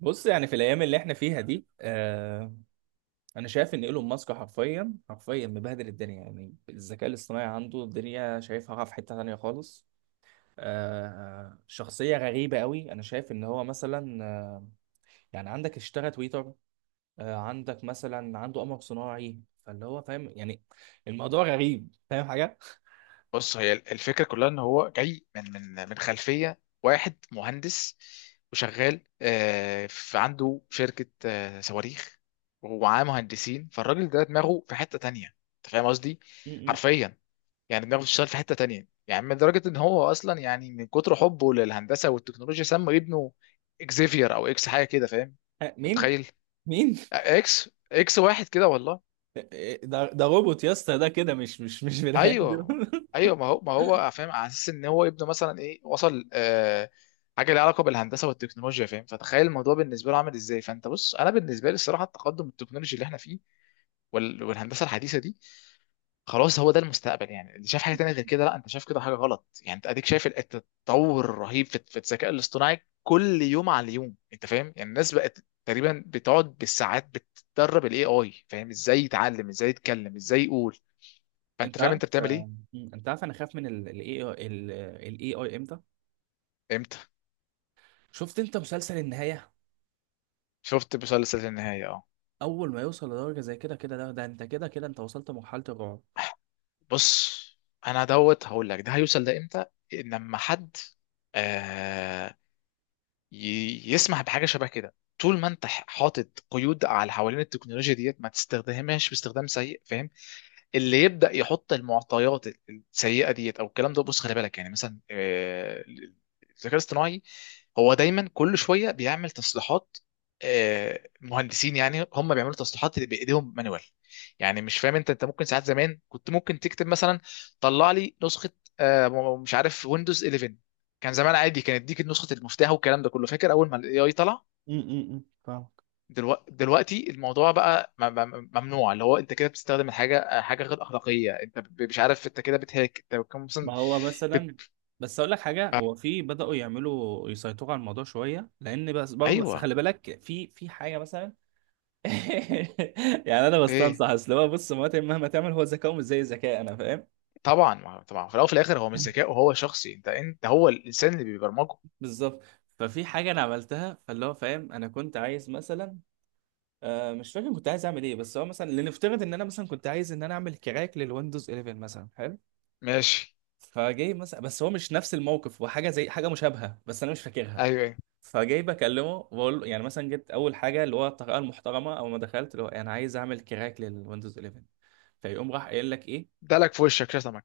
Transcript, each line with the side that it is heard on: right: بص، يعني في الايام اللي احنا فيها دي، انا شايف ان ايلون ماسك حرفيا حرفيا مبهدل الدنيا. يعني الذكاء الاصطناعي عنده، الدنيا شايفها في حتة تانية خالص. شخصية غريبة قوي. انا شايف ان هو مثلا، يعني عندك اشترى تويتر. عندك مثلا عنده قمر صناعي. فاللي هو فاهم، يعني الموضوع غريب، فاهم حاجة؟
left: بص هي الفكره كلها ان هو جاي من خلفيه واحد مهندس وشغال في عنده شركه صواريخ ومعاه مهندسين فالراجل ده دماغه في حته تانية. انت فاهم قصدي؟
right: م- م.
left: حرفيا يعني دماغه بتشتغل في حته تانية، يعني من درجه ان هو اصلا يعني من كتر حبه للهندسه والتكنولوجيا سمى ابنه اكزيفير او اكس حاجه كده، فاهم؟ انت
right: مين؟
left: متخيل؟
right: مين؟
left: اكس اكس واحد كده والله.
right: ده روبوت يا اسطى، ده كده مش بني
left: ايوه،
right: ادم.
left: ايوه ما هو فاهم على اساس ان هو يبدو مثلا ايه وصل حاجه ليها علاقه بالهندسه والتكنولوجيا، فاهم؟ فتخيل الموضوع بالنسبه له عامل ازاي. فانت بص، انا بالنسبه لي الصراحه التقدم التكنولوجي اللي احنا فيه والهندسه الحديثه دي خلاص هو ده المستقبل. يعني اللي شاف حاجه تانية غير كده لا، انت شايف كده حاجه غلط. يعني انت اديك شايف التطور الرهيب في الذكاء الاصطناعي كل يوم على اليوم، انت فاهم؟ يعني الناس بقت تقريبا بتقعد بالساعات بتدرب الاي اي فاهم ازاي يتعلم، ازاي يتكلم، ازاي يقول. فانت
right: انت
left: فاهم
right: عارف
left: انت بتعمل ايه؟
right: آه، مم. انت عارف انا خايف من الاي اي. الاي اي امتى؟
left: امتى؟
right: شفت انت مسلسل النهايه؟
left: شفت مسلسل النهاية، اه.
right: اول ما يوصل لدرجه زي كده، كده ده انت كده، كده انت وصلت لمرحله الرعب.
left: بص انا دوت هقول لك ده هيوصل ده امتى. لما حد آه يسمح بحاجه شبه كده، طول ما انت حاطط قيود على حوالين التكنولوجيا ديت ما تستخدمهاش باستخدام سيء، فاهم؟ اللي يبدا يحط المعطيات السيئه ديت او الكلام ده، بص خلي بالك. يعني مثلا الذكاء الاصطناعي هو دايما كل شويه بيعمل تصليحات. مهندسين يعني هم بيعملوا تصليحات اللي بايديهم مانوال. يعني مش فاهم انت؟ انت ممكن ساعات زمان كنت ممكن تكتب مثلا طلع لي نسخه مش عارف ويندوز 11، كان زمان عادي كان يديك نسخه المفتاح والكلام ده كله. فاكر اول ما الاي اي طلع؟
right: فاهمك.
left: دلوقتي الموضوع بقى ممنوع. اللي هو انت كده بتستخدم حاجه، غير اخلاقيه، انت مش عارف انت كده بتهاك، انت بتكون مثلا
right: ما هو مثلا.
left: بت...
right: بس اقول لك حاجه،
left: آه،
right: هو في بداوا يعملوا يسيطروا على الموضوع شويه، لان بس برضه بس
left: ايوه.
right: خلي بالك، في حاجه مثلا. يعني انا
left: ايه؟
right: بستنصح، اصل هو بص، مراتي مهما تعمل، هو ذكاؤه مش زي ذكاء انا، فاهم؟
left: طبعا طبعا في الاول وفي الاخر هو مش ذكاء، وهو شخصي انت هو الانسان اللي بيبرمجه.
right: بالظبط. ففي حاجه انا عملتها، فاللي هو فاهم، انا كنت عايز مثلا، مش فاكر كنت عايز اعمل ايه. بس هو مثلا، لنفترض ان انا مثلا كنت عايز ان انا اعمل كراك للويندوز 11 مثلا، حلو.
left: ماشي.
right: فجاي مثلا، بس هو مش نفس الموقف، هو حاجه زي حاجه مشابهه بس انا مش فاكرها.
left: ايوه ايوه.
right: فجاي بكلمه بقول له، يعني مثلا جيت اول حاجه، اللي هو الطريقه المحترمه، اول ما دخلت اللي هو انا عايز اعمل كراك للويندوز 11. فيقوم راح قايل لك ايه؟
left: دلك في وشك شتمك.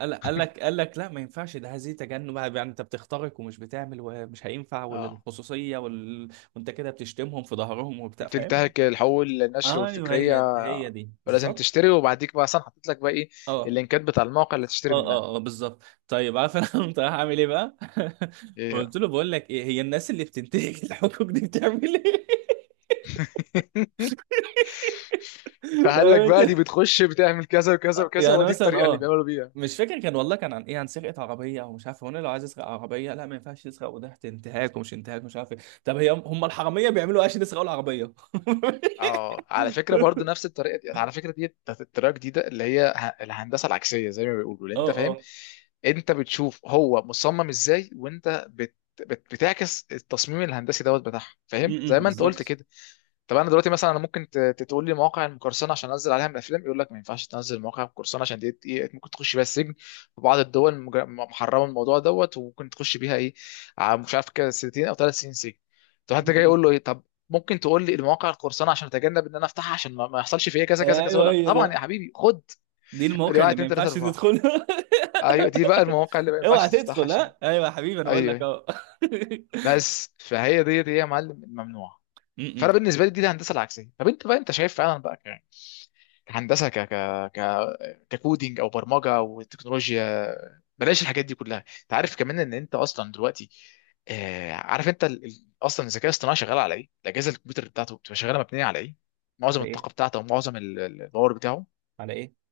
right: قال لك لا، ما ينفعش ده، هذه تجنب، يعني انت بتخترق ومش بتعمل ومش هينفع،
left: اه،
right: والخصوصيه وانت كده بتشتمهم في ظهرهم وبتاع، فاهم؟
left: وبتنتهك الحقوق النشر
right: ايوه، هي
left: والفكريه
right: هي دي
left: ولازم
right: بالظبط.
left: تشتري. وبعديك بقى اصلا حطيت لك بقى ايه
right: اه
left: اللينكات بتاع المواقع اللي تشتري
right: اه
left: منها.
right: اه اه، بالظبط. طيب، عارف انا قمت رايح اعمل ايه بقى؟
left: ايه بقى.
right: قلت له بقول لك ايه، هي الناس اللي بتنتهك الحقوق دي بتعمل ايه؟
left: فقال
right: فاهم
left: لك بقى
right: انت؟
left: دي بتخش بتعمل كذا وكذا وكذا
right: يعني
left: ودي
right: مثلا
left: الطريقه اللي
right: اه،
left: بيعملوا بيها.
right: مش فاكر، كان والله كان عن ايه، عن سرقه عربيه او مش عارف، هو أنا لو عايز اسرق عربيه، لا ما ينفعش تسرق، وده انتهاك ومش انتهاك، مش عارف ايه. طب هي، هم الحراميه بيعملوا ايه عشان يسرقوا العربيه؟
left: اه، على فكره برضو نفس الطريقه دي، على فكره دي بتاعت الطريقه الجديده اللي هي الهندسه العكسيه زي ما بيقولوا، اللي
right: اه
left: انت فاهم.
right: اه،
left: انت بتشوف هو مصمم ازاي، وانت بتعكس التصميم الهندسي دوت بتاعها، فاهم؟
right: م-
left: زي
right: م،
left: ما انت قلت
right: بالظبط.
left: كده. طب انا دلوقتي مثلا انا ممكن تقول لي مواقع المقرصنه عشان انزل عليها من الافلام، يقول لك ما ينفعش تنزل مواقع المقرصنه عشان دي ايه ممكن تخش بيها السجن في بعض الدول. محرمه الموضوع دوت وممكن تخش بيها ايه مش عارف كده سنتين او 3 سنين سجن. طب
right: م-
left: انت جاي
right: م.
left: يقول له ايه؟ طب ممكن تقول لي المواقع القرصنه عشان اتجنب ان انا افتحها، عشان ما يحصلش فيا كذا كذا كذا، اقول
right: ايوه،
left: لك
right: هي
left: طبعا يا
right: ده،
left: حبيبي خد،
right: دي
left: ادي
right: الموقع
left: 1
right: اللي ما
left: 2 3
right: ينفعش
left: 4،
right: تدخلها.
left: ايوه دي بقى المواقع اللي ما ينفعش
right: اوعى
left: تفتحها
right: تدخل،
left: عشان.
right: ها ايوه يا حبيبي انا بقول
left: ايوه
right: لك
left: ايوه.
right: اهو.
left: بس فهي دي يا معلم الممنوعه.
right: م-م.
left: فانا بالنسبه لي دي الهندسه العكسيه. طب انت بقى انت شايف فعلا بقى ك- كهندسه ك ك ك ككودينج او برمجه او تكنولوجيا، بلاش الحاجات دي كلها. انت عارف كمان ان انت اصلا دلوقتي عارف انت اصلا الذكاء الاصطناعي شغال على ايه؟ الاجهزه الكمبيوتر بتاعته بتبقى شغاله مبنيه على ايه؟ معظم
right: على ايه؟
left: الطاقه بتاعته ومعظم الباور بتاعه
right: على ايه؟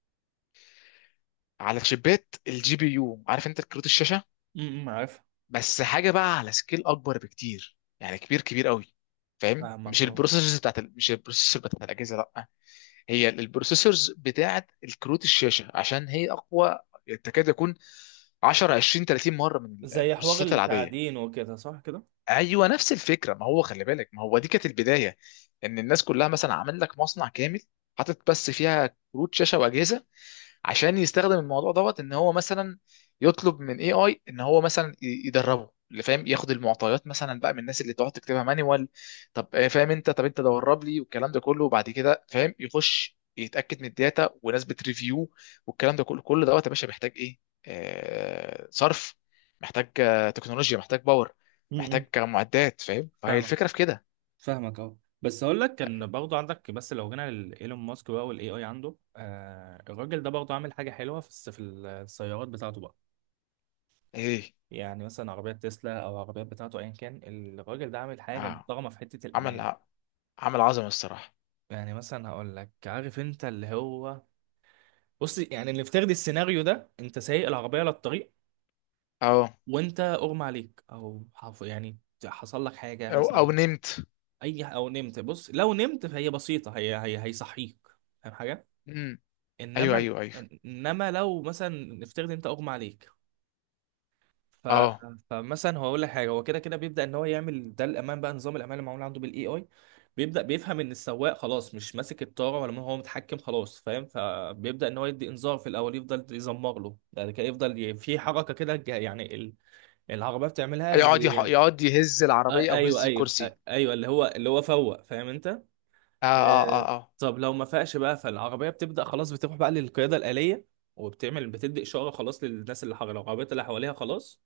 left: على شيبات الجي بي يو، عارف انت كروت الشاشه؟
right: م-م، عارف.
left: بس حاجه بقى على سكيل اكبر بكتير، يعني كبير قوي، فاهم؟
right: فاهمك
left: مش
right: اه.
left: البروسيسورز بتاعت مش البروسيسور بتاعت الاجهزه لا، هي البروسيسورز بتاعه الكروت الشاشه عشان هي اقوى، تكاد يكون 10 20 30 مره من
right: زي حوار
left: البروسيسات العاديه.
right: التعدين وكده، صح كده؟
left: ايوه نفس الفكره، ما هو خلي بالك، ما هو دي كانت البدايه. ان الناس كلها مثلا عامل لك مصنع كامل حاطط بس فيها كروت شاشه واجهزه عشان يستخدم الموضوع دوت، ان هو مثلا يطلب من اي اي ان هو مثلا يدربه، اللي فاهم ياخد المعطيات مثلا بقى من الناس اللي تقعد تكتبها مانيوال. طب فاهم انت؟ طب انت دورب لي والكلام ده كله، وبعد كده فاهم يخش يتاكد من الداتا وناس بتريفيو والكلام ده كله، كل دوت يا باشا محتاج ايه؟ آه صرف، محتاج تكنولوجيا، محتاج باور،
right: م-م.
left: محتاج معدات، فاهم؟ فهي
right: فاهمك،
left: الفكره في كده.
right: فاهمك اهو. بس هقول لك، كان برضه عندك، بس لو جينا لايلون ماسك بقى، والاي اي عنده، الراجل ده برضه عامل حاجه حلوه، في السيارات بتاعته بقى.
left: ايه؟
right: يعني مثلا عربيات تسلا او عربيات بتاعته، ايا كان، الراجل ده عامل حاجه
left: اه،
right: محترمه في حته
left: عمل
right: الامان.
left: ع- عمل عظمه الصراحه.
right: يعني مثلا هقول لك، عارف انت اللي هو، بص يعني اللي افترض السيناريو ده، انت سايق العربيه على الطريق
left: اه.
right: وانت اغمى عليك، او يعني حصل لك حاجه
left: او او
right: مثلا.
left: نمت.
right: اي او نمت، بص لو نمت فهي بسيطه، هي هيصحيك، فاهم حاجه؟
left: امم. ايوه
right: انما،
left: ايوه ايوه.
right: لو مثلا نفترض انت اغمى عليك، ف...
left: اه،
right: فمثلا هو اقول لك حاجه، هو كده كده بيبدا ان هو يعمل ده، الامان بقى، نظام الامان اللي معمول عنده بالاي اي، بيبدا بيفهم ان السواق خلاص مش ماسك الطاره ولا هو متحكم خلاص، فاهم؟ فبيبدا ان هو يدي انذار في الاول، يفضل يزمر له يعني كده، يفضل في حركه كده، يعني العربيه بتعملها، زي
left: يقعد يهز العربيه او
right: ايوه
left: يهز
right: ايوه
left: الكرسي.
right: ايوه، اللي هو اللي هو فوق، فاهم انت؟
left: اه اه اه
right: آه...
left: اه.
right: طب لو ما فاقش بقى، فالعربيه بتبدا خلاص، بتروح بقى للقياده الاليه، وبتعمل، بتدي اشاره خلاص للناس اللي حواليها، العربيات اللي حواليها خلاص،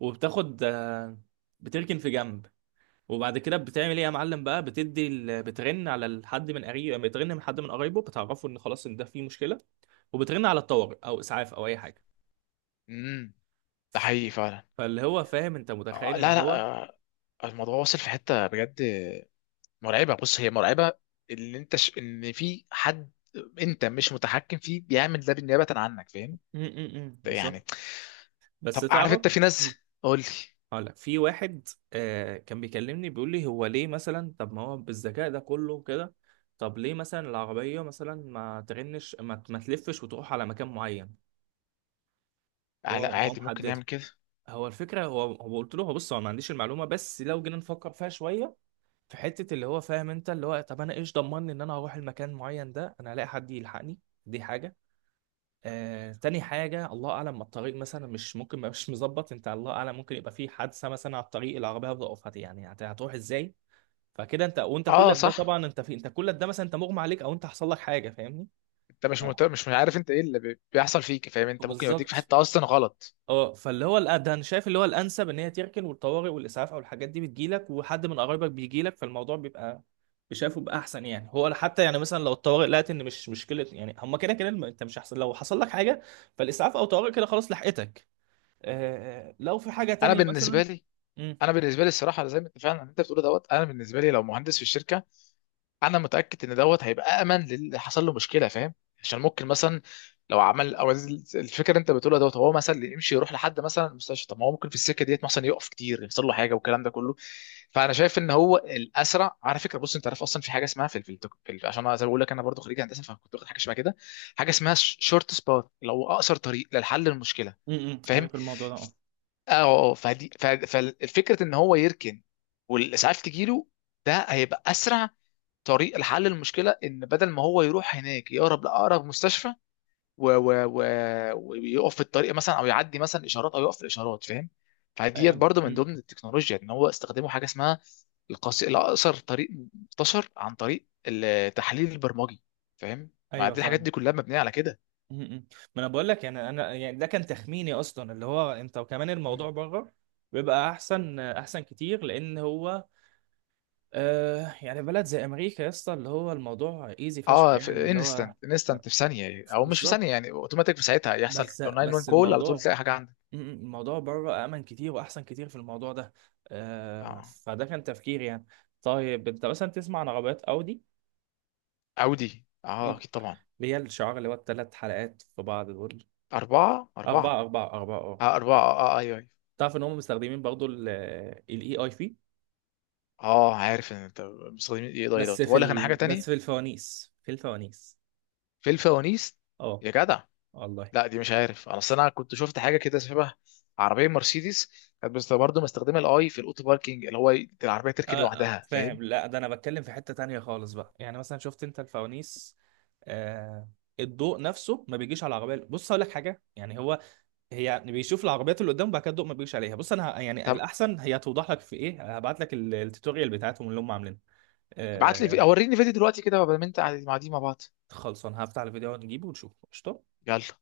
right: وبتاخد، بتركن في جنب. وبعد كده بتعمل ايه يا معلم بقى؟ بترن على حد من قريب، يعني بترن من حد من قرايبه بتعرفه ان خلاص ان ده فيه مشكله، وبترن على الطوارئ او اسعاف او اي حاجه.
left: امم. ده حقيقي فعلا.
right: فاللي هو فاهم، انت متخيل ان
left: لا لا،
right: هو.
left: الموضوع واصل في حته بجد مرعبه. بص هي مرعبه، اللي انت ان في حد انت مش متحكم فيه بيعمل ده بالنيابه عنك،
right: م-
left: فاهم؟
right: م- م،
left: يعني
right: بالظبط. بس
left: طب عارف
right: تعرف.
left: انت في
right: م.
left: ناس؟ قول لي.
right: هقول لك، في واحد كان بيكلمني، بيقول لي هو ليه مثلا، طب ما هو بالذكاء ده كله وكده، طب ليه مثلا العربيه مثلا ما ترنش، ما تلفش وتروح على مكان معين؟ هو
left: لا
right: هو
left: عادي، ممكن
right: محدد،
left: يعمل كده.
right: هو الفكره، هو هو قلت له، هو بص، هو ما عنديش المعلومه، بس لو جينا نفكر فيها شويه، في حته اللي هو فاهم انت، اللي هو طب انا ايش ضمني ان انا هروح المكان معين ده، انا هلاقي حد يلحقني؟ دي حاجه. تاني حاجه، الله اعلم ما الطريق مثلا مش ممكن، ما مش مظبط انت، الله اعلم ممكن يبقى في حادثه مثلا على الطريق، العربيه هتقف، يعني هتروح ازاي؟ فكده انت، وانت
left: اه
right: كل ده
left: صح،
right: طبعا، انت في، انت كل ده مثلا انت مغمى عليك او انت حصل لك حاجه، فاهمني؟
left: انت
right: آه.
left: مش عارف انت ايه اللي بيحصل فيك، فاهم؟ انت ممكن يوديك في
right: بالظبط.
left: حته اصلا غلط.
right: اه، فاللي هو ده انا شايف اللي هو الانسب ان هي تركن، والطوارئ والاسعاف او الحاجات دي بتجيلك، وحد من قرايبك بيجيلك، فالموضوع بيبقى، شايفه بيبقى احسن يعني. هو حتى يعني مثلا لو الطوارئ لقت ان مش مشكله، يعني هما كده كده انت مش هحصل، لو حصل لك حاجه، فالاسعاف او طوارئ كده خلاص لحقتك. آه، آه، لو في حاجه
left: انا
right: تانية
left: بالنسبه
right: مثلا.
left: لي
right: امم.
left: انا بالنسبه لي الصراحه زي ما انت فعلا انت بتقول دوت، انا بالنسبه لي لو مهندس في الشركه انا متاكد ان دوت هيبقى امن للي حصل له مشكله، فاهم؟ عشان ممكن مثلا لو عمل او الفكره اللي انت بتقولها دوت هو مثلا اللي يمشي يروح لحد مثلا المستشفى، طب ما هو ممكن في السكه ديت مثلا يقف كتير يحصل له حاجه والكلام ده كله. فانا شايف ان هو الاسرع. على فكره بص انت عارف اصلا في حاجه اسمها عشان انا زي ما بقول لك انا برضو خريج هندسه، فكنت واخد حاجه شبه كده، حاجه اسمها شورت سبات، اللي هو اقصر طريق للحل المشكله،
right: امم،
left: فاهم؟
right: عارف الموضوع ده اه.
left: اه. فدي فالفكره ان هو يركن والاسعاف تجيله، ده هيبقى اسرع طريق لحل المشكله، ان بدل ما هو يروح هناك يقرب لاقرب مستشفى و... و... و... ويقف في الطريق مثلا، او يعدي مثلا اشارات، او يقف في الاشارات، فاهم؟
right: أي-
left: فديت برضو من
right: أمم.
left: ضمن التكنولوجيا ان هو استخدموا حاجه اسمها الاقصر طريق، منتشر عن طريق التحليل البرمجي، فاهم؟ ما
right: ايوه
left: دي الحاجات
right: فاهم.
left: دي كلها مبنيه على كده.
right: أمم. ما انا بقول لك، يعني انا، يعني ده كان تخميني اصلا، اللي هو انت وكمان
left: مم.
right: الموضوع بره بيبقى احسن احسن كتير، لان هو، يعني بلد زي امريكا يا اسطى، اللي هو الموضوع ايزي فشخ
left: اه
right: يعني
left: في
right: اللي هو،
left: انستنت،
right: آه،
left: انستنت في ثانيه، او مش في
right: بالظبط.
left: ثانيه يعني اوتوماتيك في ساعتها يحصل
right: بس
left: 911
right: بس
left: كول على طول،
right: الموضوع،
left: تلاقي حاجه عندك.
right: م- م- الموضوع بره امن كتير واحسن كتير في الموضوع ده.
left: اه.
right: فده كان تفكيري يعني. طيب، انت مثلا تسمع عن عربيات اودي؟
left: اودي،
right: م.
left: اه اكيد طبعا.
right: اللي هي الشعار اللي هو الثلاث حلقات في بعض دول.
left: اربعه اربعه.
right: اربعه، اربعه اربعه، اه.
left: اه، أربعة، اه اه، أيوه أيوه.
right: تعرف ان هم مستخدمين برضو الاي اي في،
left: اه عارف إن أنت مستخدمين. إيه ده؟ إيه ده؟ طب أقول لك أنا حاجة
right: بس في
left: تانية.
right: الفوانيس، في الفوانيس،
left: في الفوانيس؟
right: اه.
left: يا جدع.
right: والله.
left: لا دي مش عارف، أنا أصل أنا كنت شفت حاجة كده شبه، عربية مرسيدس، كانت بس برضه مستخدمة الأي في الأوتو باركينج، اللي هو العربية تركن لوحدها، فاهم؟
right: فاهم؟ لا، ده انا بتكلم في حتة تانية خالص بقى، يعني مثلا شفت انت الفوانيس؟ آه، الضوء نفسه ما بيجيش على العربية. بص اقول لك حاجة، يعني هو، هي يعني بيشوف العربيات اللي قدامه وبعد كده الضوء ما بيجيش عليها. بص انا يعني
left: طب
right: الاحسن هي توضح لك في ايه، هبعت لك التوتوريال بتاعتهم اللي هم عاملينه.
left: ابعت لي
right: آه،
left: أوريني فيديو دلوقتي كده بدل ما أنت قاعد مع دي مع بعض.
right: خلصان، هفتح الفيديو ونجيبه ونشوفه، قشطة.
left: يلا.